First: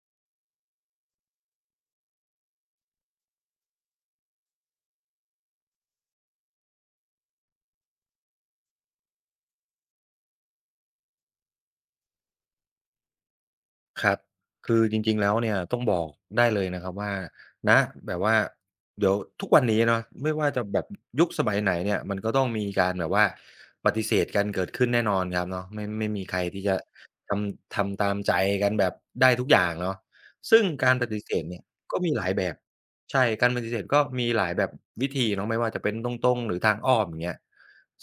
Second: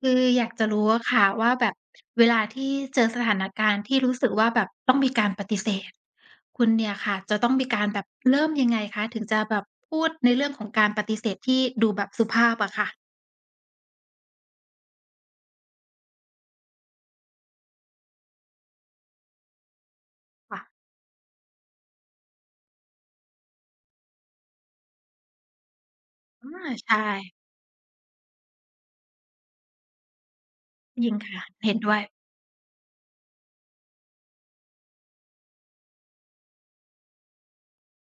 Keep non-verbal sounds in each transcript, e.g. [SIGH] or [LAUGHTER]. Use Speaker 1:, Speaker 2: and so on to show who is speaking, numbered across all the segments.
Speaker 1: คืออยากจะรู้อะค่ะว่าแบบเวลาที่เจอสถานการณ์ที่รู้สึกว่าแบบต้องมีการปฏิเสธคุณเนี่ยค่ะจะต้องมีการแบบเริ่มยังไงคะถึงจะแบบพูดในเรื่องของการปฏิเสธที่ดูแบบสุภาพอะค่ะ
Speaker 2: ครับคือจริงๆแล้วเนี่ยต้องบอกได้เลยนะครับว่าณแบบว่าเดี๋ยวทุกวันนี้เนาะไม่ว่า
Speaker 1: ค่ะ
Speaker 2: จะแบบยุคสมัยไหนเนี่ยมันก็ต้องมีการแบบว่าปฏิเสธกันเกิดขึ้นแน่นอนครับเนาะไม่มีใคร
Speaker 1: อา
Speaker 2: ที่จะ
Speaker 1: ใช่
Speaker 2: ทำตามใจกันแบบได้ทุกอย่างเนาะซึ่งการ
Speaker 1: จ
Speaker 2: ป
Speaker 1: ริง
Speaker 2: ฏิเส
Speaker 1: ค่ะ
Speaker 2: ธเนี่ย
Speaker 1: เห็นด้ว
Speaker 2: ก็
Speaker 1: ย
Speaker 2: มีหลายแบบใช่การปฏิเสธก็มีหลายแบบวิธีเนาะไม่ว่าจะเป็นตรงๆหรือทางอ้อมอย่างเงี้ย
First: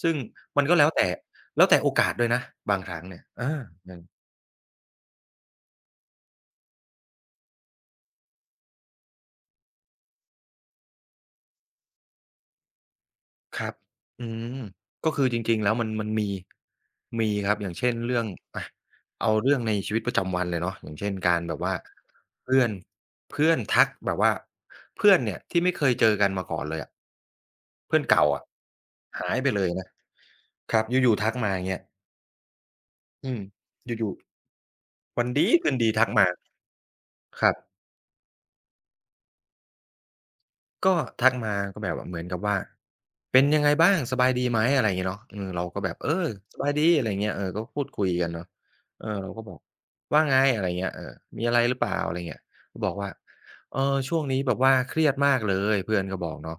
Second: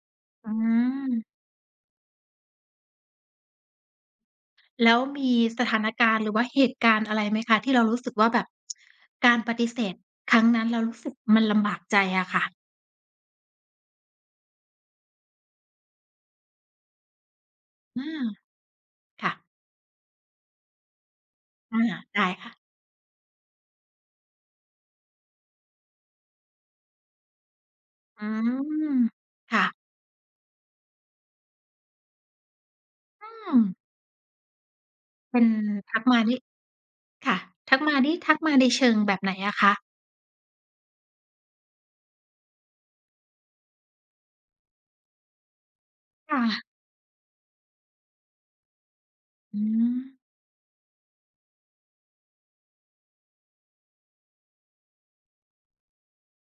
Speaker 2: ซึ่ง
Speaker 1: อื
Speaker 2: มันก็แล้วแต่
Speaker 1: ม
Speaker 2: แล้วแต่โอกาสด้วยนะบางครั้งเนี่ยมัน
Speaker 1: แล้วมีสถานการณ์หรือว่าเหตุการณ์อะไรไหมคะที่เรารู้สึกว่าแบบการปฏิเสธครั้งนั้นเรารู้สึกมันลำบากใจอะค่ะ
Speaker 2: ครับอืมก็คือจริงๆ แล้วมันมีมีครับอย่างเช่น
Speaker 1: อา
Speaker 2: เรื่องอะ
Speaker 1: ค่ะ
Speaker 2: เอาเรื่องในชีวิตประจำวันเลยเนาะอย่างเช่นการแบบว่า
Speaker 1: อาได้ค่ะ
Speaker 2: เพื่อนเพื่อนทักแบบว่าเพื่อนเนี่ยที่ไม่เคยเจอกันมาก่อนเลยอะเพื่อน
Speaker 1: อื
Speaker 2: เก่าอะ
Speaker 1: ม
Speaker 2: หายไปเล
Speaker 1: ค่ะ
Speaker 2: ยนะครับอยู่ๆทักมาอย่างเงี้ย
Speaker 1: อื
Speaker 2: อืม
Speaker 1: ม
Speaker 2: อยู่ๆวัน
Speaker 1: เป็น
Speaker 2: ดีคืนดี
Speaker 1: ทัก
Speaker 2: ทัก
Speaker 1: มา
Speaker 2: มา
Speaker 1: นี่ค่ะ
Speaker 2: ครับ
Speaker 1: ทักมานี่ทักมาในเชิงแบบไหนอะคะ
Speaker 2: ก็ทักมาก็แบบเหมือนกับว่าเป็นยังไงบ้างสบายดีไหมอะไรอย่างเงี้ยเนาะเออเราก็แบบเออ
Speaker 1: ค่ะ
Speaker 2: สบายดีอะไรอย่างเงี้ยเออก็พูดคุยกันเนาะเออเราก็บอก
Speaker 1: อืม
Speaker 2: ว่าไงอะไรอย่างเงี้ยเออมีอะไรหรือเปล่าอะไรอย่างเงี้ยก็บอกว่าเออช่วงนี้แบบว่าเครียดมากเลยเพื่อนก็บอกเนาะ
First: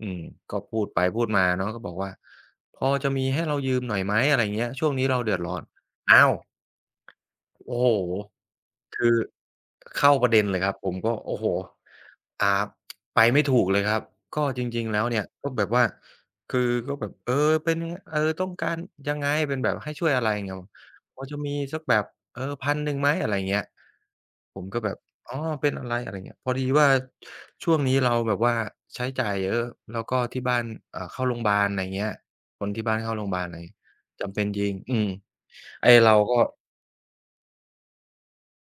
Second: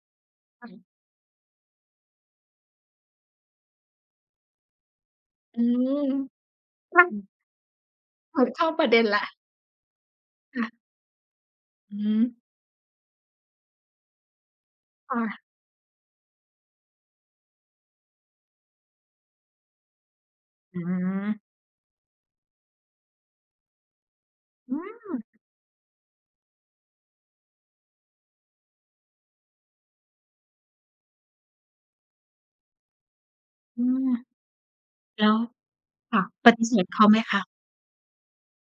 Speaker 2: อืมก็พูด
Speaker 1: ค่ะ
Speaker 2: ไปพูดมาเนาะก็บอกว่าพอจะมีให้เรายืมหน่อยไหมอะไรอย่างเงี้ยช่วงนี้เราเดือดร้อ
Speaker 1: อื
Speaker 2: น
Speaker 1: ม
Speaker 2: อ้าว
Speaker 1: ค่ะอ
Speaker 2: โอ้โฮ
Speaker 1: เปิดเข้าประเด็น
Speaker 2: คือ
Speaker 1: แล้ว
Speaker 2: เข้าประเด็นเลยครับ
Speaker 1: ค่ะ
Speaker 2: ผมก็โอ้โฮ
Speaker 1: อืม
Speaker 2: อ่าไปไม่ถูกเลยครับ ก็จริงๆแล้วเนี่ยก็
Speaker 1: ค่ะ
Speaker 2: แบบว่าคือก็แบบเออเป็นยังไงเออต้องการยังไงเป็นแบบให้ช่วยอะไรอย่างเงี้ย
Speaker 1: อื
Speaker 2: พอจะมี
Speaker 1: ม
Speaker 2: สักแบบเออพันหนึ่งไหมอะไรอย่างเงี้ยผม
Speaker 1: อื
Speaker 2: ก็แบบ
Speaker 1: ม
Speaker 2: อ๋อเป็นอะไรอะไรเงี้ยพอดีว่าช่วงนี้เราแบบว่าใช้จ่ายเยอะแล้วก็ที่บ้านเข้าโรงพยาบาลอะไรเงี้ยคนที่บ้านเข้าโรงพยาบาลอะไร
Speaker 1: อืม
Speaker 2: จำเป็นจริง อืม
Speaker 1: แล้ว
Speaker 2: ไอ้เรา
Speaker 1: ค่ะ
Speaker 2: ก็
Speaker 1: ปฏิเสธเขาไหมคะ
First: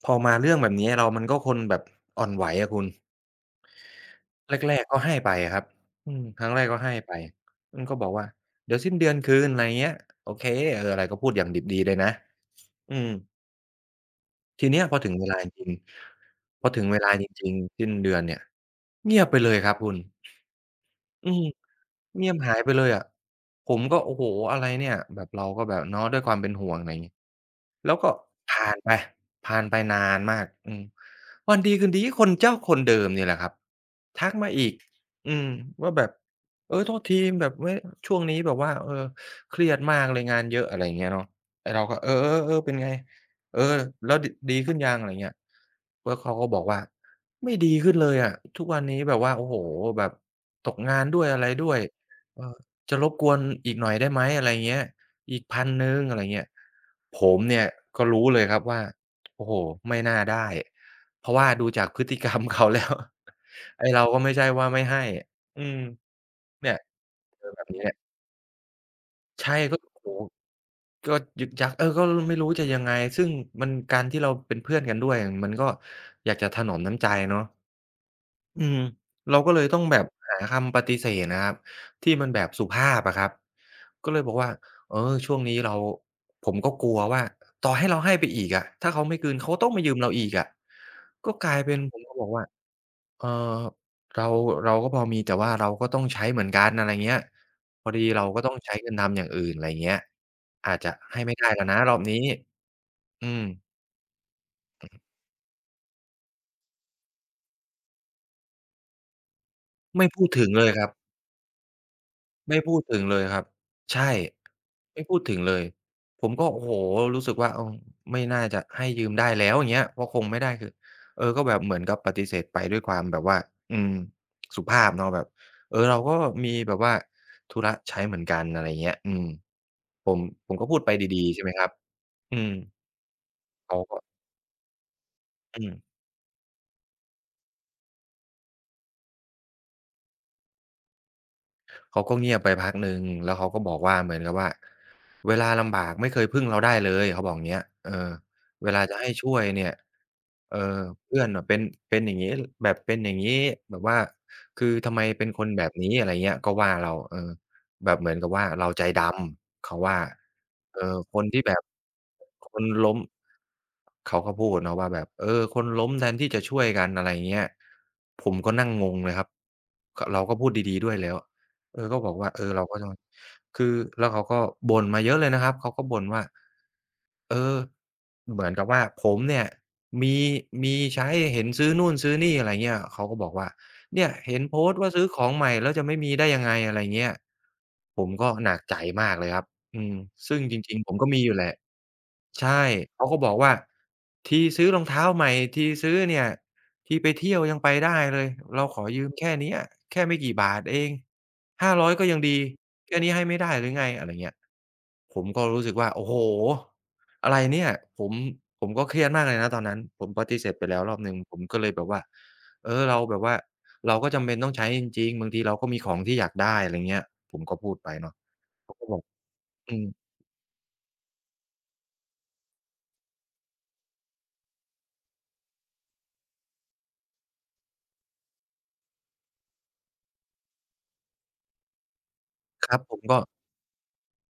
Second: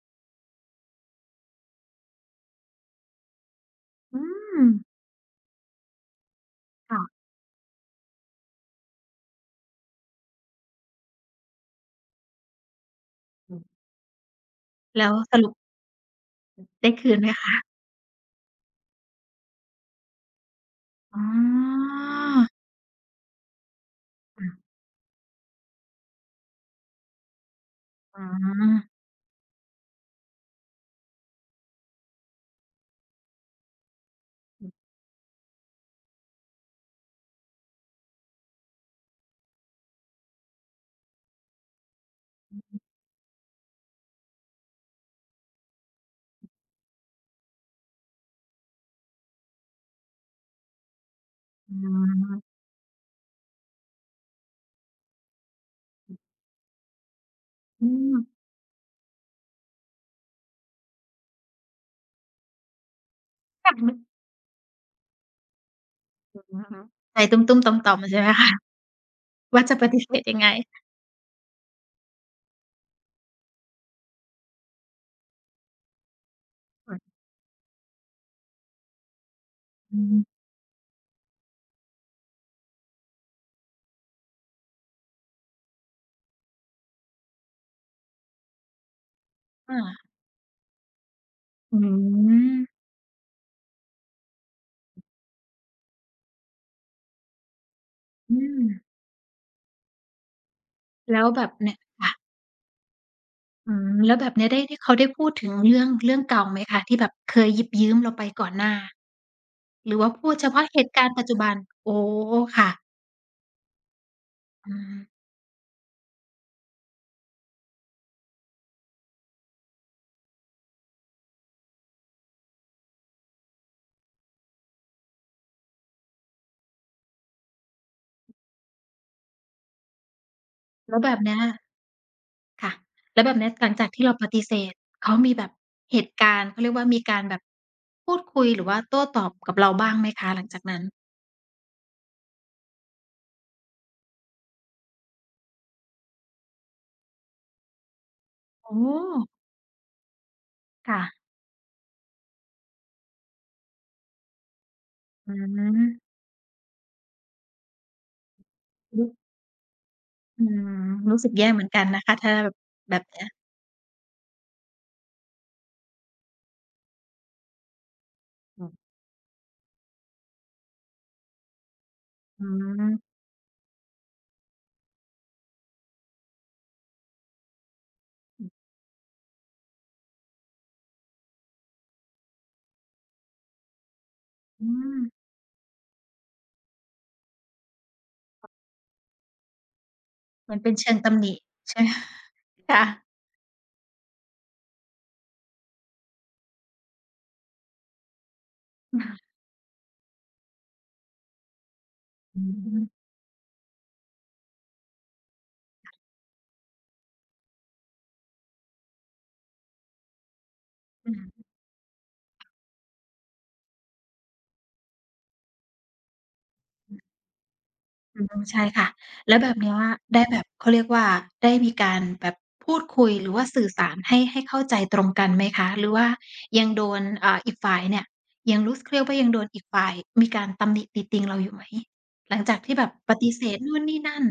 Speaker 2: พอมาเรื่องแบบนี้เรามันก็คนแบบอ่อนไหวอะคุณ
Speaker 1: อืม
Speaker 2: แรกๆก็ให้ไปอะครับอืมครั้งแรกก็ให้
Speaker 1: ค่ะ
Speaker 2: ไปอันก็บอกว่าเดี๋ยวสิ้นเดือนคืนอะไรเงี้ยโอเคเอออะไรก็พูดอย่างดิบดีเลยนะอืม
Speaker 1: อืม
Speaker 2: ทีเนี้ยพอ
Speaker 1: แล้
Speaker 2: ถึ
Speaker 1: ว
Speaker 2: งเว
Speaker 1: ส
Speaker 2: ลาจ
Speaker 1: รุป
Speaker 2: ริงๆพอถึง
Speaker 1: ได้
Speaker 2: เว
Speaker 1: คื
Speaker 2: ลา
Speaker 1: น
Speaker 2: จ
Speaker 1: ไหม
Speaker 2: ริง
Speaker 1: คะ
Speaker 2: ๆสิ้นเดือนเนี่ยเงียบไปเลยครับคุณ
Speaker 1: อ๋
Speaker 2: อืม
Speaker 1: อ
Speaker 2: เงียบหายไปเลยอะผมก็โอ้โฮอะไร
Speaker 1: ค่ะ
Speaker 2: เนี่ยแบบเราก็แบบเนาะด้วยความเป็นห่วงอะไรงี้แล้วก็
Speaker 1: อ๋
Speaker 2: ผ่าน
Speaker 1: อ
Speaker 2: ไปผ่านไปนานมากอืมวันดีคืนดีคนเจ้าคนเดิมเนี่ยแหละครับทักมาอีกอืมว่าแบบเออโทษทีแบบไม่ช่วงนี้แบบว่าเออเครียดมากเลยงานเยอะอะไรอย่างเงี้ยเนาะไอ้เราก็เออๆๆเป็นไงเออแล้วดดีขึ้นยังอะไรเงี้ยแล้วเขาก็บอกว่าไม่ดีขึ้นเลยอะทุกวันนี้แบบว่าโอ้โฮแบบตกงานด้วยอะไรด้
Speaker 1: อื
Speaker 2: วย เออ
Speaker 1: ม
Speaker 2: จะรบกวนอีกหน่อยได้ไหมอะไรเงี้ยอีกพัน0 0งอะไรเงี้ยผมเนี่ย
Speaker 1: อื
Speaker 2: ก็
Speaker 1: ม
Speaker 2: รู้เลยครับว่าโอ้โฮไม่น่าได้เพราะว่าดูจากพฤติกรรมเขาแล้ว
Speaker 1: แบบ
Speaker 2: [LAUGHS] ไอ้
Speaker 1: มัน
Speaker 2: เราก็ไม่ใช่ว่าไม่ให้อืม
Speaker 1: อือ
Speaker 2: เนี่ย
Speaker 1: ฮึใจ
Speaker 2: เป็น
Speaker 1: ตุ้
Speaker 2: แบบ
Speaker 1: ม
Speaker 2: นี้
Speaker 1: ๆ
Speaker 2: แห
Speaker 1: ต่อ
Speaker 2: ละ
Speaker 1: มๆใช่ไหมคะ
Speaker 2: ใช่
Speaker 1: ว่าจะ
Speaker 2: ก็
Speaker 1: ปฏิ
Speaker 2: โอ้
Speaker 1: เส
Speaker 2: โฮ
Speaker 1: ธยังไง
Speaker 2: ก็ยึกยักเออก็ไม่รู้จะยังไงซึ่งมันการที่เราเป็นเพื่อนกันด้วยมันก็อยากจะถนอมน้ำใจ
Speaker 1: ค่ะ
Speaker 2: เนาะอืมเราก็เลยต้องแบ
Speaker 1: อื
Speaker 2: บ
Speaker 1: ม
Speaker 2: หาคำปฏิเสธนะครับที่มันแบบสุภาพอะครับ ก็เลยบอกว่าเออช่วงนี้เราผมก็กลัวว่าต่อให้เราให้ไปอีกอะถ้าเขาไม่คืนเขาก็ต้อง
Speaker 1: อา
Speaker 2: มายืมเราอีกอะก็กลายเป็
Speaker 1: อื
Speaker 2: นผมก็บอกว่า
Speaker 1: ม
Speaker 2: เออเราเราก็พอมีแต่ว่าเราก็ต้องใช้เหมือนกันอะไรเงี้ยพอดีเรา
Speaker 1: อื
Speaker 2: ก็ต้อง
Speaker 1: ม
Speaker 2: ใช้เงินทำอย่างอื่นไรเงี้ยอาจจะให้
Speaker 1: แล้ว
Speaker 2: ไม่
Speaker 1: แบ
Speaker 2: ได้
Speaker 1: บ
Speaker 2: แล้ว
Speaker 1: เนี่
Speaker 2: นะ
Speaker 1: ย
Speaker 2: รอบ
Speaker 1: ค่ะ
Speaker 2: นี้อืม
Speaker 1: อืมแล้วแบบเนี้ยได้ได้เขาได้พูดถึงเรื่องเก่าไหมคะที่แบบเคยหยิบยืมเราไปก่อนหน้าหรือ
Speaker 2: ไม่
Speaker 1: ว่า
Speaker 2: พู
Speaker 1: พู
Speaker 2: ด
Speaker 1: ดเฉ
Speaker 2: ถึงเล
Speaker 1: พาะ
Speaker 2: ย
Speaker 1: เห
Speaker 2: ครับ
Speaker 1: ตุการณ์ปัจจุบันโอ้
Speaker 2: ไม่
Speaker 1: ค่ะ
Speaker 2: พูดถึงเลยครับใช่
Speaker 1: อืม
Speaker 2: ไม่พูดถึงเลยผมก็โอ้โฮรู้สึกว่าเออไม่น่าจะให้ยืมได้แล้วอย่างเงี้ยก็คงไม่ได้คือเออก็แบบเหมือนกับปฏิเสธไปด้วยความแบบว่าอืมสุภาพเนาะแบบเออเราก็มีแบบว่าธุระใช้เหมือนกันอะไรอย่างเงี้ยอืมผมผมก็พูดไป
Speaker 1: แล้วแบ
Speaker 2: ดี
Speaker 1: บ
Speaker 2: ๆ
Speaker 1: เนี้ย
Speaker 2: ใช่ไหมครับอืม
Speaker 1: ค่ะแล้วแบบเนี้ยหลัง
Speaker 2: เขา
Speaker 1: จาก
Speaker 2: ก็
Speaker 1: ที่เราปฏิเสธเขามีแบบ
Speaker 2: อื
Speaker 1: เห
Speaker 2: ม
Speaker 1: ตุการณ์เขาเรียกว่ามีการแบบพูดคุยหรือว่าโต้ตอบกับเราบ้างไหมคะหลังจากนั้น
Speaker 2: เขาก็เงียบไปพักหนึ่งแล้วเขาก็บอกว่าเหมือนกับว่าเวลาลำบากไม่เคยพึ่งเราได้เลยเขาบอกอย่างเงี้ยเออ
Speaker 1: โอ
Speaker 2: เวลาจะให้ช่
Speaker 1: ้
Speaker 2: วยเนี่ยเอ่อ
Speaker 1: ค่ะ
Speaker 2: เพื่อนน่ะเป็นอย่างงี้แบบเป็นอย่างงี้แบบว่าคือทำไมเป็น
Speaker 1: อื
Speaker 2: คนแบบนี้อะไร
Speaker 1: ม
Speaker 2: เงี้ยก็ว่าเราเออแบบเหมือนกับว่าเราใจด
Speaker 1: รู้
Speaker 2: ำเขาว่า
Speaker 1: อืม
Speaker 2: เออค
Speaker 1: รู้
Speaker 2: น
Speaker 1: สึก
Speaker 2: ที่
Speaker 1: แย่
Speaker 2: แบ
Speaker 1: เห
Speaker 2: บ
Speaker 1: มือนกันนะคะถ้า
Speaker 2: ค
Speaker 1: แบบ
Speaker 2: นล้
Speaker 1: แบ
Speaker 2: ม
Speaker 1: บเนี้ย
Speaker 2: เขาก็พูดเนาะว่าแบบเออคนล้มแทนที่จะช่วยกันอะไรอย่างเงี้ยผมก็
Speaker 1: อื
Speaker 2: นั่งง
Speaker 1: ม
Speaker 2: งเลยครับขเราก็พูดดีๆด้วยแล้ว เออก็บอกว่าเอ
Speaker 1: อื
Speaker 2: อเราก็
Speaker 1: ม
Speaker 2: ต้องคือแล้วเขาก็บ่นมาเยอะเลยนะครับเขาก็บ่นว่าเออเหมือนกับว่าผมเนี่ยมีมีใช้เห็นซื้อนู่นซื้อนี่อะไรเงี้ยเขาก็บอกว่าเนี่ยเห็นโพ
Speaker 1: อื
Speaker 2: สต์ว่า
Speaker 1: ม
Speaker 2: ซื้อของใหม่แล้วจะไม่มีได้ยังไงอะไรเงี้ยผมก็หนักใจมากเลยครับอืมซึ่ง
Speaker 1: เหมื
Speaker 2: จ
Speaker 1: อนเป็น
Speaker 2: ริงๆผ
Speaker 1: เชิง
Speaker 2: มก็
Speaker 1: ตำ
Speaker 2: มี
Speaker 1: ห
Speaker 2: อ
Speaker 1: นิ
Speaker 2: ยู่แหละ
Speaker 1: ใช่
Speaker 2: ใช่
Speaker 1: [LAUGHS] ค่ะ
Speaker 2: เขาก็บอกว่าทีซื้อรองเท้าใหม่ทีซื้อเนี่ยทีไปเที่ยวยังไปได้เลยเราขอยืมแค่เนี้ยแค่ไม่กี่บาทเอง 500ก็ยังดี
Speaker 1: อื
Speaker 2: แค่
Speaker 1: ม
Speaker 2: นี้ให้ไม่ได้หรือไงอะไรเงี้ย ผมก็รู้สึกว่าโอ้โฮอะไรเนี่ย ผมผมก็เครียดมากเลยนะตอนนั้น ผมปฏิเสธไปแล้วรอบห
Speaker 1: อื
Speaker 2: นึ่ง ผม
Speaker 1: ม
Speaker 2: ก็เลยแบบว่า เออเราแบบว่าเราก็จำเป็นต้องใช้จริงๆบางทีเราก็มีของที่อยากได้อะไรเงี้ย ผมก็พูดไปเนาะ
Speaker 1: อืมใช่
Speaker 2: เขาก็
Speaker 1: ค่ะ
Speaker 2: บอก
Speaker 1: แล้วแบบเนี้
Speaker 2: อื
Speaker 1: ย
Speaker 2: ม
Speaker 1: ได้แบบเขาเรียกว่าได้มีการแบบพูดคุยหรือว่าสื่อสารให้เข้าใจตรงกันไหมคะหรือว่ายังโดนอ่าอีกฝ่ายเนี่ยยังรู้สึกเรียกว่ายังโดนอีกฝ่ายมีการตำหนิติติงเราอยู่ไหมหลังจาก
Speaker 2: ค
Speaker 1: ที่
Speaker 2: รับ
Speaker 1: แบบ
Speaker 2: ผม
Speaker 1: ป
Speaker 2: ก็
Speaker 1: ฏิเสธนู่นนี่นั่น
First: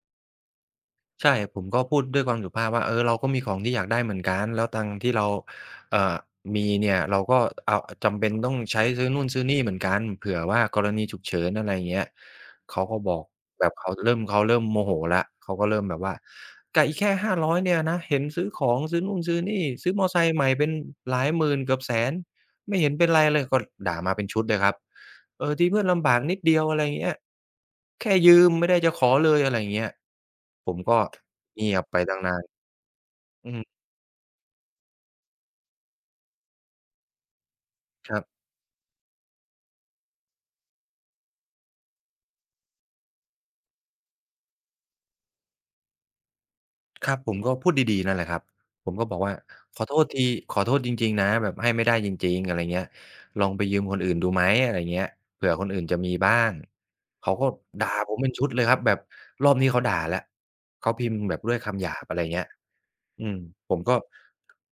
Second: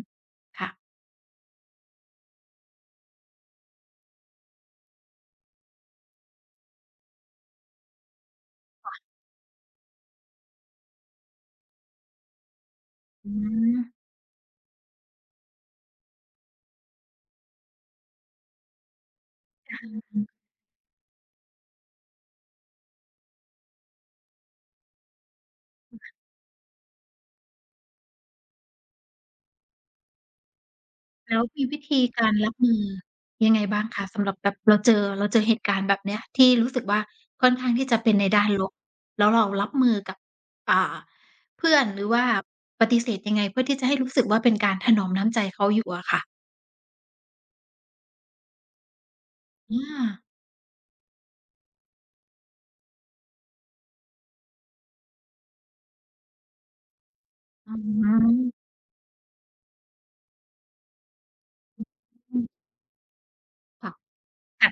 Speaker 1: ค่ะ
Speaker 2: ใช่ผมก็พูดด้วยความสุภาพว่าเออเราก็มีของที่อยากได้เหมือนกันแล้วตังค์ที่เราเอ่อมีเนี่ยเราก็เอาจำเป็นต้องใช้ซื้อนู่นซื้อนี่เหมือนกันเผื่อว่ากรณีฉุกเฉินอะไรอย่างเงี้ยเขาก็บอก
Speaker 1: อื
Speaker 2: แบบ
Speaker 1: ม
Speaker 2: เขาเริ่มโมโหแล้วเขาก็เริ่มแบบว่ากับอีกแค่ห้าร้อยเนี่ยนะเห็นซื้อของซื้อนู่นซื้อนี่ซื้อมอไซค์ใหม่เป็นหลายหมื่นเกือบแสนไม่เห็นเป็นไรเลยก็ด่ามาเป็นชุดเลยครับ เออที่เพื่อนลำบากนิดเดียวอะไรอย่างเงี้ยแค่ยืมไม่ได้จะขอเลยอะไรอย่างเงี้ยผมก็
Speaker 1: แล้วมี
Speaker 2: เงีย
Speaker 1: วิ
Speaker 2: บไป
Speaker 1: ธี
Speaker 2: ตั้ง
Speaker 1: การ
Speaker 2: นาน
Speaker 1: รับมือยั
Speaker 2: อื
Speaker 1: งไง
Speaker 2: ม
Speaker 1: บ้างคะสำหรับแบบเราเจอเหตุการณ์แบบเนี้ยที่รู้สึกว่าค่อนข้างที่จะ
Speaker 2: ค
Speaker 1: เป็น
Speaker 2: รั
Speaker 1: ในด้า
Speaker 2: บ
Speaker 1: นลบแล้วเรารับมือกับอ่าเพื่อนหรือว่าปฏิเสธยังไงเพื่อที่จะให้รู้สึกว่าเป็นการถนอมน้ำใจเขาอยู่อะค่ะ
Speaker 2: ครับผมก็พูดดีๆนั่นแหละครับผมก็บอกว่า
Speaker 1: อ
Speaker 2: ขอโทษ
Speaker 1: า
Speaker 2: ทีขอโทษจริงๆนะแบบให้ไม่ได้จริงๆอะไรเงี้ยลองไปยืมคนอื่นดูไหมอะไรเงี้ยเผื่อคนอื่นจะมีบ้างเขาก็
Speaker 1: อื
Speaker 2: ด่าผมเป็นชุดเล
Speaker 1: ม
Speaker 2: ยครับแบบรอบนี้เขาด่าแล้วเขาพิมพ์แบบด้วยคำหยาบอะไรเงี้ยอืมผม
Speaker 1: ค่ะ
Speaker 2: ก็
Speaker 1: ค่ะ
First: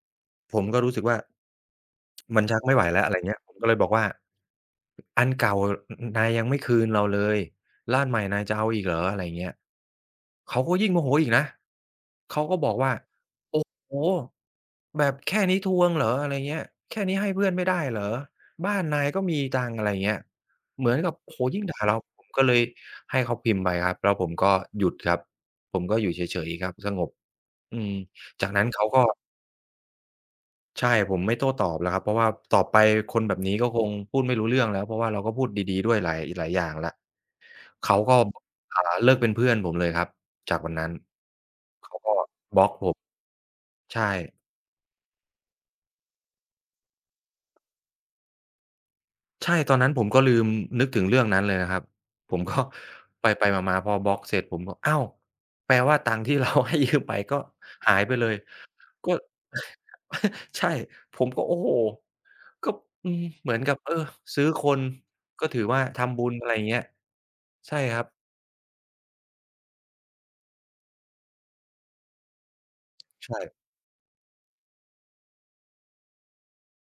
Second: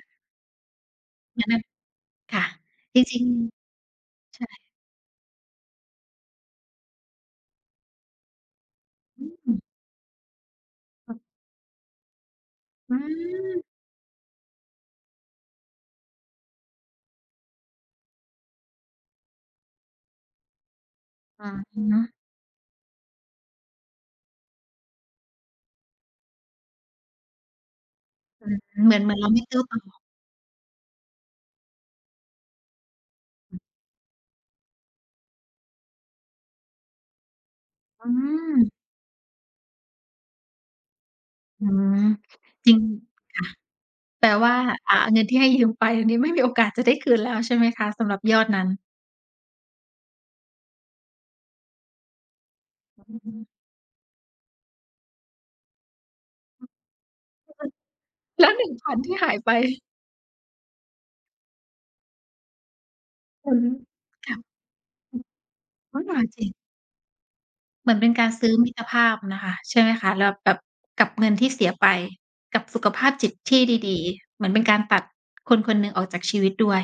Speaker 2: ผมก็รู้สึกว่า
Speaker 1: งั้นน่ะ
Speaker 2: มั
Speaker 1: ค่ะ
Speaker 2: นชักไม่ไหว
Speaker 1: จ
Speaker 2: แล้วอะไร
Speaker 1: ริง
Speaker 2: เงี้ยผมก็เลยบอกว่า
Speaker 1: ๆใช่
Speaker 2: อันเก่านนายยังไม่คืนเราเลยแล้วอันใหม่นายจะเอาอีกเหรออะ
Speaker 1: อ
Speaker 2: ไรเงี้
Speaker 1: ื
Speaker 2: ย
Speaker 1: ม
Speaker 2: เขาก็ยิ่งโมโหอีก
Speaker 1: ค่ะ
Speaker 2: นะเขาก็บอกว่า
Speaker 1: อืม
Speaker 2: โอ้โฮแบบแค่นี้ทวงเหรออะไรเงี้ยแค่นี้ให้เพื่อนไม่ได้เหรอบ้านนายก็มีตังค์อะไรเงี้ยเหมือนกับโอ้โฮ
Speaker 1: อะ
Speaker 2: ยิ่งด่าเรา
Speaker 1: ฮะ
Speaker 2: ผมก็เลยให้เขาพิมพ์ไปครับแล้วผมก็หยุดครับผมก็อยู่เฉยๆครับสงบอืม
Speaker 1: อื
Speaker 2: จาก
Speaker 1: ม
Speaker 2: นั้นเขา
Speaker 1: เหมือ
Speaker 2: ก็
Speaker 1: นเหมือนเราไม่โต้ตอบ
Speaker 2: ใช่ผมไม่โต้ตอบแล้วครับเพราะว่าต่อไปคนแบบนี้ก็คงพูดไม่รู้เรื่องแล้วเพราะว่าเราก็พูดดีๆด้วยหลายหลายอย่างแล้วเขา
Speaker 1: อื
Speaker 2: ก็อ่า
Speaker 1: ม
Speaker 2: เลิกเป็นเพื่อนผมเลยครับจากวันนั้น
Speaker 1: อื
Speaker 2: เขา
Speaker 1: ม
Speaker 2: ก็บล็อ
Speaker 1: จ
Speaker 2: ก
Speaker 1: ริง
Speaker 2: ผม
Speaker 1: ค่ะ
Speaker 2: ใช่
Speaker 1: แปลว่าอ่าเงินที่ให้ยืมไปอันนี้ไม่มีโอกาสจะได้คืนแล้วใช่ไหมคะสำหรับยอดนั้น
Speaker 2: ใช่ตอนนั้นผมก็ลืมนึกถึงเรื่องนั้นเลยนะครับผมก็
Speaker 1: อือ
Speaker 2: ไป
Speaker 1: ฮึ
Speaker 2: ๆมาๆพอบล็อกเสร็จผมก็อ้าวแปลว่าตังค์ที่เรา [LAUGHS] ให้ยืมไปก็หายไปเลย
Speaker 1: แล้ว1,000
Speaker 2: ก็
Speaker 1: ที่หายไป
Speaker 2: [LAUGHS] ใช่ผมก็โอ้โฮก็อืมเห
Speaker 1: มั
Speaker 2: มือ
Speaker 1: น
Speaker 2: นกับเออ
Speaker 1: ค่ะ
Speaker 2: ซื้อคนก็ถือว่า
Speaker 1: น้อยก
Speaker 2: ทำ
Speaker 1: ว่า
Speaker 2: บุญ
Speaker 1: จริ
Speaker 2: อะ
Speaker 1: ง
Speaker 2: ไรอย่างเงี้ยใช่
Speaker 1: เหมื
Speaker 2: ค
Speaker 1: อน
Speaker 2: รับ
Speaker 1: เป็นการซื้อมิตรภาพนะคะใช่ไหมคะแล้วแบบกับเงินที่เสียไปกับสุขภาพจิตที่
Speaker 2: ใช่
Speaker 1: ดีๆเหมือนเป็นการตัดคนคนหนึ่งออกจากชีวิตด้วย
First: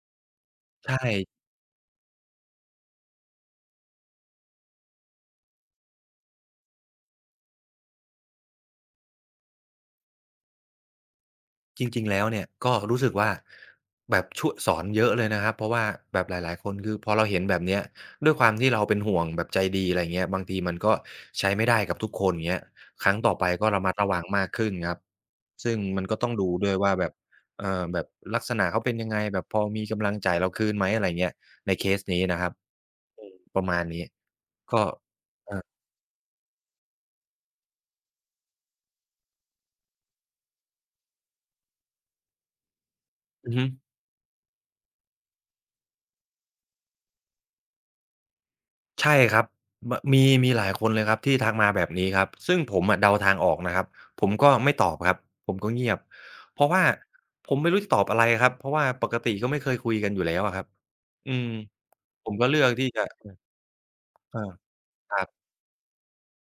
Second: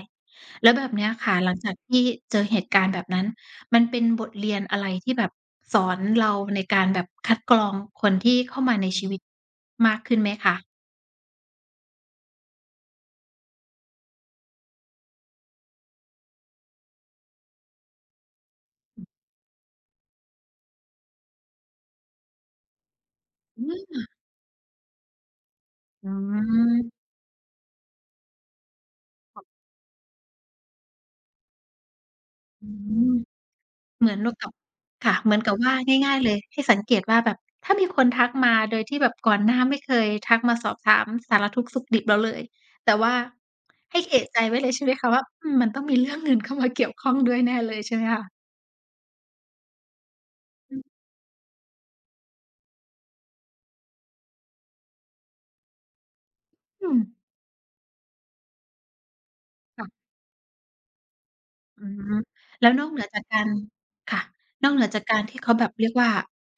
Speaker 1: แล้วแบ
Speaker 2: ใช
Speaker 1: บเนี้ยค่ะ
Speaker 2: ่
Speaker 1: หลังจากที่เจอเหตุการณ์แบบนั้นมันเป็นบทเรียนอะไรที่แบบสอนเราในการแบบคัดกรองคนที่เข้ามาในชีวิตมากขึ้นไหมคะ
Speaker 2: จริงๆแล้วเนี่ยก็รู้สึกว่าแบบช่วยสอนเยอะเลยนะครับเพราะว่าแบบหลายๆคนคือพอเราเห็นแบบเนี้ยด้วยความที่เราเป็นห่วงแบบใจดีอะไรเงี้ยบางทีมันก็ใช้ไม่ได้กับทุกคนเงี้ยครั้งต่อไป
Speaker 1: อื
Speaker 2: ก็ระ
Speaker 1: ม
Speaker 2: มัดระวังมากขึ้นครับซึ่งมัน
Speaker 1: อื
Speaker 2: ก็ต้องดูด้วย
Speaker 1: ม
Speaker 2: ว่าแบบแบบลักษณะเขาเป็นยังไงแบบพอมีกำลังจ่ายเราคืนไหมอะไรเงี้ยในเคสนี้นะครับ
Speaker 1: อืม
Speaker 2: อืมประมาณนี้
Speaker 1: เหมือนกับ
Speaker 2: ก็
Speaker 1: ค่ะเหมือนกั
Speaker 2: อ่
Speaker 1: บว่าง่ายๆเลยให้สังเกตว่าแบบถ้ามีคนทักมาโดยที่แบบก่อนหน้าไม่เคยทักมาสอบถามสารทุกข์สุขดิบเราเลยแต่ว่า
Speaker 2: อือฮึ
Speaker 1: ให้เอะใจไว้เลยใช่ไหมคะว่าอืมมันต้องมีเรื่องเงินเข้ามาเกี่ยวข้องด้วยแน่เลยใช่ไหมคะ
Speaker 2: ใช่ครับมมีมีหลาย
Speaker 1: อื
Speaker 2: ค
Speaker 1: ม
Speaker 2: นเลยครับที่ทักมาแบบนี้ครับซึ่งผมอะเดาทางออกนะครับผมก็ไม่ตอบครับผมก็เงียบเพราะว่าผมไม่รู้จะตอบอะไรครับเพราะว่าปกติก็ไม่เคยคุย
Speaker 1: ค่ะ
Speaker 2: กันอยู่แล้วอะครับอืม
Speaker 1: อือฮึ
Speaker 2: ผมก็เลือ
Speaker 1: แล้
Speaker 2: ก
Speaker 1: วน
Speaker 2: ที่
Speaker 1: อกเห
Speaker 2: จะ
Speaker 1: นือจา
Speaker 2: เอ
Speaker 1: ก
Speaker 2: อ
Speaker 1: การค่ะ
Speaker 2: เออ
Speaker 1: นอกเหนือจาก
Speaker 2: ค
Speaker 1: กา
Speaker 2: รั
Speaker 1: ร
Speaker 2: บ
Speaker 1: ที่เขาแบบเรียกว่า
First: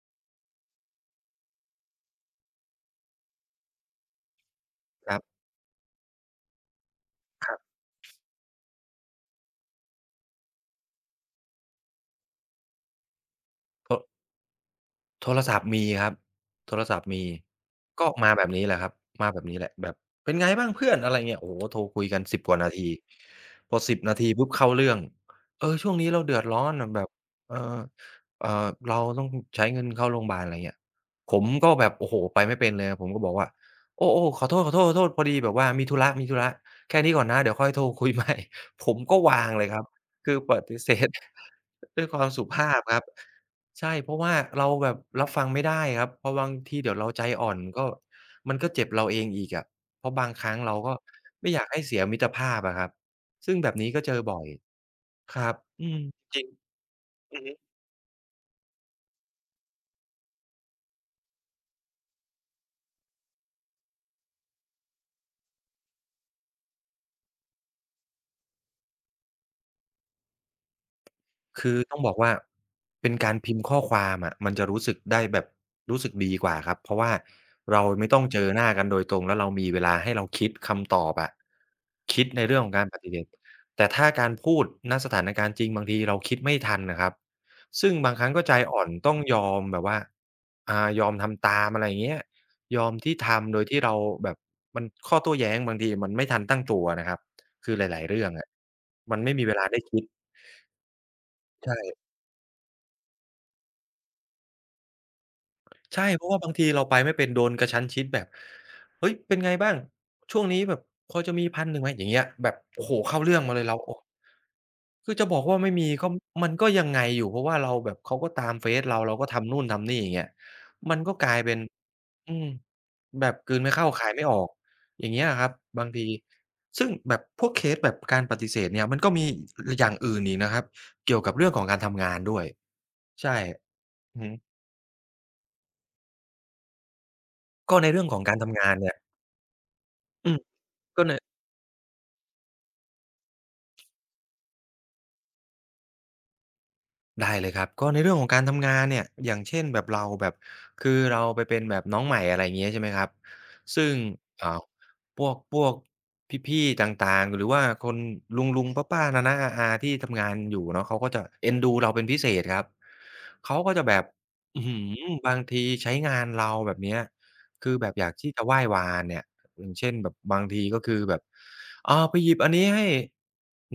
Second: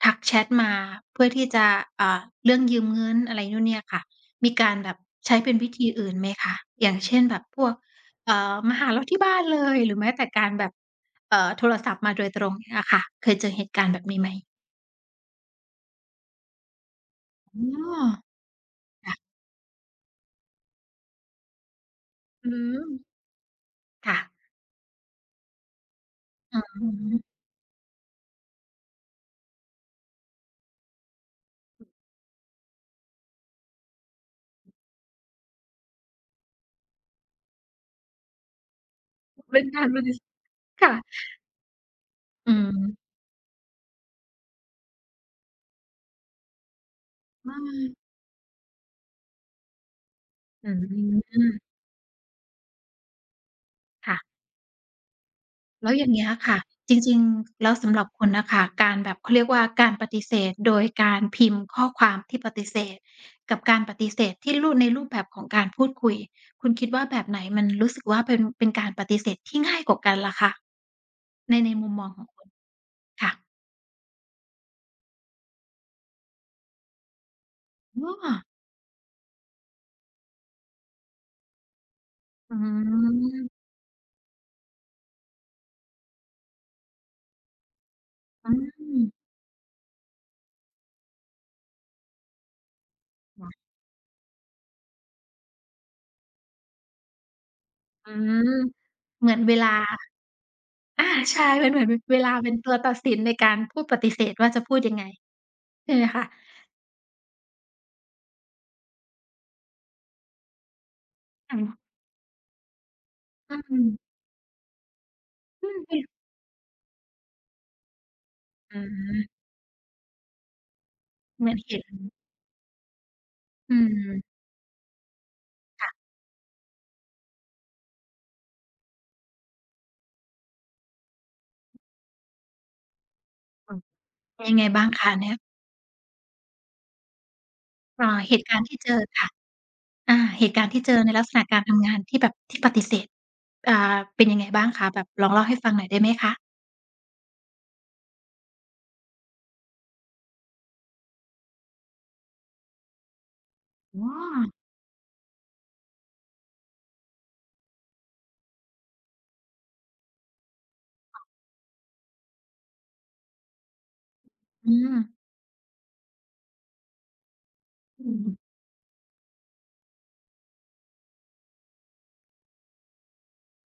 Speaker 1: ทักแชตมาเพื่อที่จะอ่าเรื่องยืมเงินอะไรนู่นเนี่ยค่ะมีการแบบ
Speaker 2: ครั
Speaker 1: ใช้
Speaker 2: บ
Speaker 1: เป็นวิธีอื่นไหมคะอย่างเช่นแบบ
Speaker 2: ครั
Speaker 1: พวก
Speaker 2: บ
Speaker 1: มาหาเราที่บ้านเลยหรือแม้แต่การแบบโทรศัพท์มาโดยตรงอย่างเงี้ยค่ะเคยเจอเหตุการ
Speaker 2: ค
Speaker 1: ณ์
Speaker 2: รั
Speaker 1: แบ
Speaker 2: บ
Speaker 1: บนี้
Speaker 2: พ
Speaker 1: ไหม
Speaker 2: โทรศัพท์มีครับโทรศัพท์มี
Speaker 1: อ๋อ
Speaker 2: ก็มาแบบนี้แหละครับมา
Speaker 1: ค่ะ
Speaker 2: แบบนี้แหละแบบเป็นไงบ้างเพื่อนอะไรเงี้ยโอ้โฮโทรคุยกันสิบ
Speaker 1: อื
Speaker 2: กว่านา
Speaker 1: ม
Speaker 2: ทีพอสิบนา
Speaker 1: ค่ะ
Speaker 2: ทีปุ๊บเข้าเรื่องเออช่วงนี้เราเดือด
Speaker 1: อื
Speaker 2: ร้
Speaker 1: อ
Speaker 2: อน
Speaker 1: ฮึ
Speaker 2: อะแบบเออเอ่อเราต้องใช้เงินเข้าโรงบาลอะไรเงี้ยผมก็แบบโอ้โฮไปไม่เป็นเลยผมก็บอกว่าโอ้ๆขอโทษๆๆพอดีแบบว่ามีธุระๆแค่นี้ก่อนนะเดี๋ยวค่อยโทรคุยใหม่ [LAUGHS] ผมก็วาง
Speaker 1: เป็
Speaker 2: เล
Speaker 1: น
Speaker 2: ยครั
Speaker 1: กา
Speaker 2: บ
Speaker 1: รปฏิส
Speaker 2: คือปฏิเส
Speaker 1: ค่ะ
Speaker 2: ธ [LAUGHS] ด้วยความสุ
Speaker 1: อืม
Speaker 2: ภาพครับ ใช่เพราะว่าเราแบบรับฟังไม่ได้ครับเพราะบางทีเดี๋ยวเราใจอ่อ
Speaker 1: อา
Speaker 2: นก็มันก็เจ็บเราเองอีกอะเพราะบางครั้ง
Speaker 1: อื
Speaker 2: เราก็ไม่อยาก
Speaker 1: ม
Speaker 2: ให้เสียมิตรภาพอะครับซึ่งแบบนี้ก็เจอ
Speaker 1: ค่ะ
Speaker 2: บ่อยครับอื
Speaker 1: แล้ว
Speaker 2: ม
Speaker 1: อย่างเงี้ย
Speaker 2: จริง
Speaker 1: ค่ะจริง
Speaker 2: อือฮึ
Speaker 1: ๆแล้วสำหรับคุณน่ะค่ะการแบบเขาเรียกว่าการปฏิเสธโดยการพิมพ์ข้อความที่ปฏิเสธกับการปฏิเสธที่รูปในรูปแบบของการพูดคุยคุณคิดว่าแบบไหนมันรู้สึกว่าเป็นการปฏิเสธที่ง่ายกว่ากันล่ะคะใน
Speaker 2: คือ
Speaker 1: มุม
Speaker 2: ต้อ
Speaker 1: ม
Speaker 2: ง
Speaker 1: อ
Speaker 2: บ
Speaker 1: ง
Speaker 2: อก
Speaker 1: ของ
Speaker 2: ว่า
Speaker 1: คุณ
Speaker 2: เป็น
Speaker 1: ค่ะ
Speaker 2: การพิมพ์ข้อความอะมันจะรู้สึกได้แบบรู้สึกดีกว่าครับเพราะว่าเราไม่
Speaker 1: อ้อ
Speaker 2: ต้องเจอหน้ากันโดยตรงแล้วเรามีเวลาให้เราคิดคำตอบอะคิดใน
Speaker 1: อื
Speaker 2: เรื่องของการปฏิเสธ
Speaker 1: ม
Speaker 2: แต่ถ้าการพูดณสถานการณ์จริงบางทีเราคิดไม่ทันน่ะครับซึ่งบางครั้งก็
Speaker 1: อื
Speaker 2: ใจอ่อน
Speaker 1: ม
Speaker 2: ต้อง
Speaker 1: อ
Speaker 2: ยอมแบบว่ายอมทำตามอะไรอย่างเงี้ยยอมที่ทำโดยที่เราแบบมันข้อโต้แย้งบางทีมันไม่ทันตั้งตัวนะครับคือหลายๆ
Speaker 1: ื
Speaker 2: เรื่องอะ
Speaker 1: ม
Speaker 2: มัน
Speaker 1: เหมื
Speaker 2: ไม่
Speaker 1: อน
Speaker 2: มี
Speaker 1: เว
Speaker 2: เวลา
Speaker 1: ลา
Speaker 2: ได้คิด
Speaker 1: อาใช่มันเหมือน
Speaker 2: ใช่
Speaker 1: เวลาเป็นตัวตัดสินในการพูดปฏิเสธว่าจะพูดยังไงใช่ไห
Speaker 2: ใช่
Speaker 1: ม
Speaker 2: เพ
Speaker 1: คะ
Speaker 2: ราะว่าบางทีเราไปไม่เป็นโดนกระชั้นชิดแบบเฮ้ยเป็นไงบ้างช่วงนี้แบบพอจะมี
Speaker 1: อื
Speaker 2: พันหนึ่งไหม
Speaker 1: ม
Speaker 2: อย่างเงี้ยแบบโอ้โฮเข้าเรื่องมา
Speaker 1: อื
Speaker 2: เลยเรา
Speaker 1: ม
Speaker 2: โอ้คือจะบอกว่า
Speaker 1: อื
Speaker 2: ไม่
Speaker 1: ม
Speaker 2: มี
Speaker 1: อือ
Speaker 2: ก็มันก็ยังไงอยู่เพราะว่าเราแบบเขาก็ตามเฟ
Speaker 1: อื
Speaker 2: ซเราเราก็
Speaker 1: ม
Speaker 2: ทำนู่นทำนี่อย่างเงี้ยมันก็กลาย
Speaker 1: เหมื
Speaker 2: เป็
Speaker 1: อน
Speaker 2: น
Speaker 1: เห็น
Speaker 2: อืมแบบกลืนไม่
Speaker 1: อื
Speaker 2: เข้าคายไม่อ
Speaker 1: ม
Speaker 2: อกอย่างเงี้ยครับบาง
Speaker 1: ค่ะ
Speaker 2: ทีซึ่งแบบพวกเคสแบบการปฏิเสธเนี่ยมันก็มีออย่างอื่นอีกนะครับเกี่ยวกับเรื่องของการทำงานด้วยใช่
Speaker 1: อืม
Speaker 2: อือฮึ
Speaker 1: เป็นยังไงบ้างคะเนี่ย
Speaker 2: ก็ในเรื่องของ
Speaker 1: เห
Speaker 2: การ
Speaker 1: ตุกา
Speaker 2: ทำ
Speaker 1: รณ์
Speaker 2: งาน
Speaker 1: ที่เจ
Speaker 2: เนี่ย
Speaker 1: อค่ะอา
Speaker 2: อืม
Speaker 1: เหตุการณ์ที่เจอ
Speaker 2: ก็
Speaker 1: ใน
Speaker 2: เนี่ย
Speaker 1: ลักษณะการทำงานที่แบบที่ปฏิเสธอ่าเป็นยังไงบ้างคะแบบลองเล่าให้ฟังหน่อยได้ไหมคะ
Speaker 2: ได้เลยครับก็ในเรื่องของการทำงานเนี่ยอย่างเช่นแบบเราแบบคือเราไปเป็นแบบน้องใหม่อะไรอย่างเงี้ยใช่ไหมครับซึ่ง
Speaker 1: อ๋อ
Speaker 2: อ่าพวกพี่ๆต่างๆหรือว่าคนลุงๆป้าๆน้าๆอาๆที่ทำงานอยู่เนาะเขาก็จะเอ็นดูเราเป็นพิเศษครับเขาก็จะแบบอื้อ
Speaker 1: อื
Speaker 2: ฮือ
Speaker 1: ม
Speaker 2: บางทีใช้งานเราแบบเนี้ยคือแบบอยา
Speaker 1: อื
Speaker 2: ก
Speaker 1: ม
Speaker 2: ที่จะไหว้วานเนี่ยอย่างเช่นแบบบางทีก็คือแบบอาไปหยิบอันนี้ให้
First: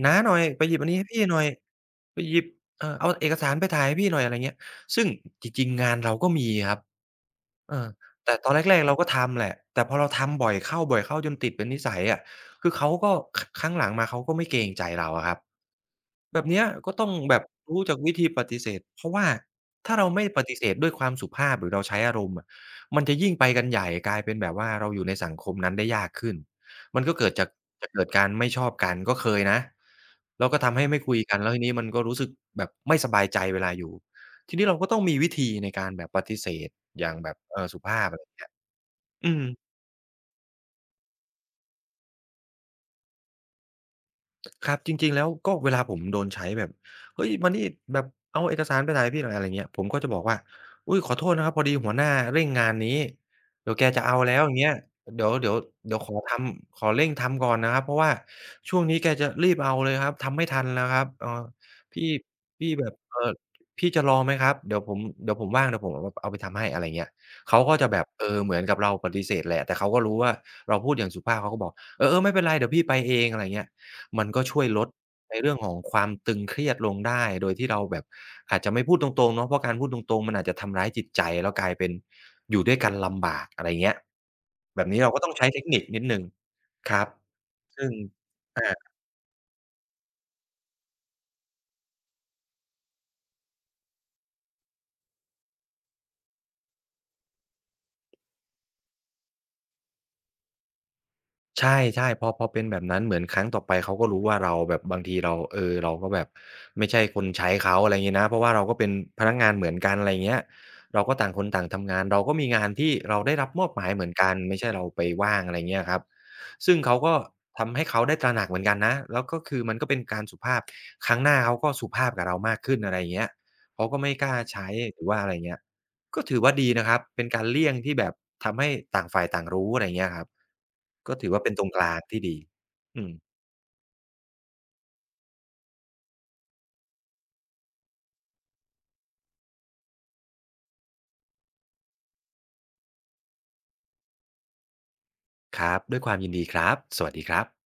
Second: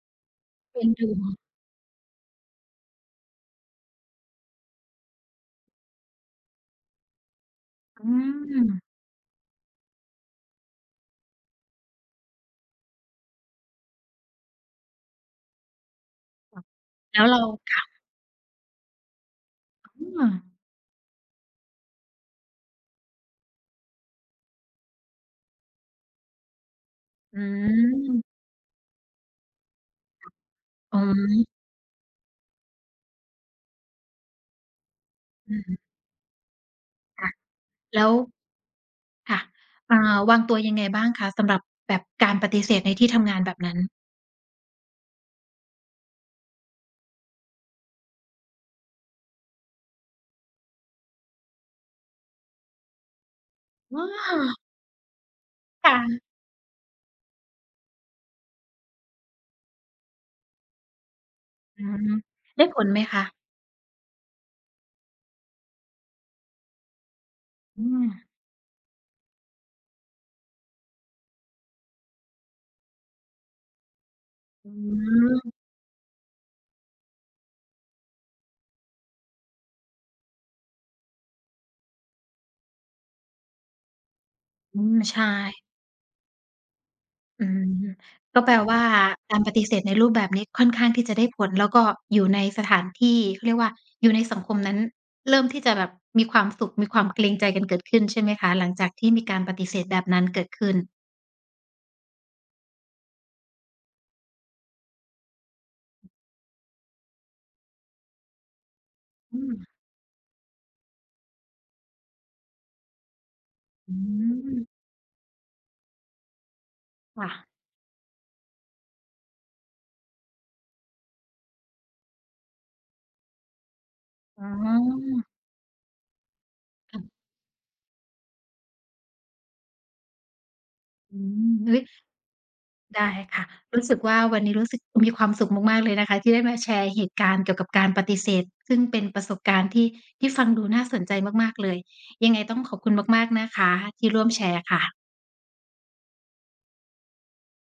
Speaker 2: น้าหน่อยไปหยิบ
Speaker 1: เป็
Speaker 2: อั
Speaker 1: น
Speaker 2: นนี้
Speaker 1: อ
Speaker 2: ให้
Speaker 1: ยู่
Speaker 2: พี่หน่อยไปหยิบ เออเอาเอกสารไปถ่ายให้พี่หน่อยอะไรเงี้ยซึ่งจริงๆงานเราก็มีครับเออ
Speaker 1: อื
Speaker 2: แต่ตอน
Speaker 1: ม
Speaker 2: แรกๆเราก็ทำแหละแต่พอเราทำบ่อยเข้าๆจนติดเป็นนิสัยอะคือเขาก็คครั้งหลังมาเขาก็ไม่เกรงใจเราอะครับ แบบ
Speaker 1: ค่ะ
Speaker 2: เนี้ยก็ต้อง
Speaker 1: แล้ว
Speaker 2: แบ
Speaker 1: เรา
Speaker 2: บรู้จั
Speaker 1: ค่ะ
Speaker 2: กวิธีปฏิเสธเพราะว่าถ้า
Speaker 1: อื
Speaker 2: เราไม่
Speaker 1: ม
Speaker 2: ปฏิเสธด้วยความสุภาพหรือเราใช้อารมณ์อะมันจะยิ่งไปกันใหญ่กลายเป็นแบบว่าเราอยู่ในสังคมนั้นได้ยากขึ้นมันก็เกิด
Speaker 1: อื
Speaker 2: จากจะเกิดการ
Speaker 1: ม
Speaker 2: ไม่ชอบกันก็เคยนะแล้วก็ทำให้
Speaker 1: อ๋
Speaker 2: ไม่คุยกันแล้ว
Speaker 1: อ
Speaker 2: ทีนี้มันก็รู้สึกแบบไม่สบายใจเวลาอยู่ทีนี้เราก็ต้องมีวิธี
Speaker 1: อื
Speaker 2: ในกา
Speaker 1: ม
Speaker 2: รแบบปฏิเสธอย่าง
Speaker 1: ค่ะ
Speaker 2: แบบสุภา
Speaker 1: แล้
Speaker 2: พ
Speaker 1: ว
Speaker 2: อะไรอย่างเงี้ยอื
Speaker 1: ค่ะ
Speaker 2: ม
Speaker 1: อ่าวางตัวยังไงบ้างคะสำหรับแบบการปฏิเสธในที่ทำงานแบบนั้น
Speaker 2: ครับจริงๆแล้วก็เวลาผมโดนใช้แบบเฮ้ยมานี่แบบเอาเอกสารไปถ่ายให้พี่หน่อยอะไรเงี้ยผมก็จะบอกว่าอุ๊ยขอโทษนะครับพอดีหัวหน้าเร่งงานนี้เดี๋ยวแก
Speaker 1: อ
Speaker 2: จะเอาแล้วอย่าง
Speaker 1: า
Speaker 2: เงี้ยเดี๋ยวเดี๋ยวขอ
Speaker 1: ค่ะ
Speaker 2: ทำขอเร่งทำก่อนนะครับเพราะว่าช่วงนี้แกจะรีบเอาเลยครับทำไม่ทันแล้วครับเอ่อ
Speaker 1: อืม
Speaker 2: พี่
Speaker 1: ได้ผ
Speaker 2: แบ
Speaker 1: ล
Speaker 2: บ
Speaker 1: ไหมคะ
Speaker 2: เอ่อพี่จะรอไหมครับเดี๋ยวผมว่างเดี๋ยวผมเอาไปทำให้อะไรเงี้ยเขาก็
Speaker 1: อื
Speaker 2: จะแบ
Speaker 1: ม
Speaker 2: บเออเหมือนกับเราปฏิเสธแหละแต่เขาก็รู้ว่าเราพูดอย่างสุภาพเขาก็บอกเออๆไม่เป็นไรเดี๋ยวพี่ไปเองอะไรเงี้ย มันก็ช่วย
Speaker 1: อื
Speaker 2: ลดใน
Speaker 1: ม
Speaker 2: เรื่องของความตึงเครียดลงได้โดยที่เราแบบอาจจะไม่พูดตรงๆเนาะเพราะการพูดตรงๆมันอาจจะทำร้ายจิตใจแล้วกลายเป็นอยู่ด้วยกันลำบากอะไรเงี้ย
Speaker 1: อื
Speaker 2: แบบ
Speaker 1: ม
Speaker 2: นี้เราก็
Speaker 1: ใช่
Speaker 2: ต้องใช้เทคนิคนิดหนึ่งครับ
Speaker 1: อืม
Speaker 2: ซึ่ง
Speaker 1: ก็แปลว่า
Speaker 2: อา
Speaker 1: การปฏิเสธในรูปแบบนี้ค่อนข้างที่จะได้ผลแล้วก็อยู่ในสถานที่เขาเรียกว่าอยู่ในสังคมนั้นเริ่มที่จะแบบมีความสุขมีความเกรงใจกันเกิดขึ้นใช่ไหมคะหลังจากที่มีการปฏิเสธแบบนั้นเกิดขึ้น
Speaker 2: ใช่ๆพอเป็นแบบนั้นเหมือนครั้งต่อไปเขาก็รู้ว่าเราแบบบางทีเราเออเราก็แบบไม่ใช่คนใช้เขาอะไรงี้นะเพราะว่าเราก็เป็นพนัก
Speaker 1: อื
Speaker 2: งาน
Speaker 1: ม
Speaker 2: เหมือนกันอะไรเงี้ยเราก็ต่างคนต่างทำงานเราก็มีงานที่เราได้รับมอบหมาย
Speaker 1: อื
Speaker 2: เหมือนกันไม่ใช่
Speaker 1: ม
Speaker 2: เราไปว่างอะไรเงี้ยครับซึ่งเขาก็
Speaker 1: ค่ะ
Speaker 2: ทำให้เขาได้ตระหนักเหมือนกันนะแล้วก็คือมันก็เป็นการสุภาพครั้งหน้าเขาก็สุภาพกับเรามากขึ้นอะไรเงี้ยเขาก็ไม่กล้า
Speaker 1: อ๋
Speaker 2: ใช้หรือ
Speaker 1: อ
Speaker 2: ว่าอะไรเงี้ย ก็ถือว่าดีนะครับ
Speaker 1: ค่ะ
Speaker 2: เป็นการเลี่ยงที่แบบทำให้ต่างฝ่ายต่างรู้อะไรเงี้ยครับ ก็
Speaker 1: อื
Speaker 2: ถือว่าเป็
Speaker 1: ม
Speaker 2: นตรง
Speaker 1: อุ๊
Speaker 2: ก
Speaker 1: ย
Speaker 2: ลางที่ดีอื
Speaker 1: ได้
Speaker 2: ม
Speaker 1: ค่ะรู้สึกว่าวันนี้รู้สึกมีความสุขมากๆเลยนะคะที่ได้มาแชร์เหตุการณ์เกี่ยวกับการปฏิเสธซึ่งเป็นประสบการณ์ที่ที่ฟังดูน่าสนใจมากๆเลยยังไงต้องขอบคุณมากๆนะคะที่ร่วมแชร์ค่ะ
Speaker 2: ครับ ด้วยความยินดีครับ สวัสดีครับ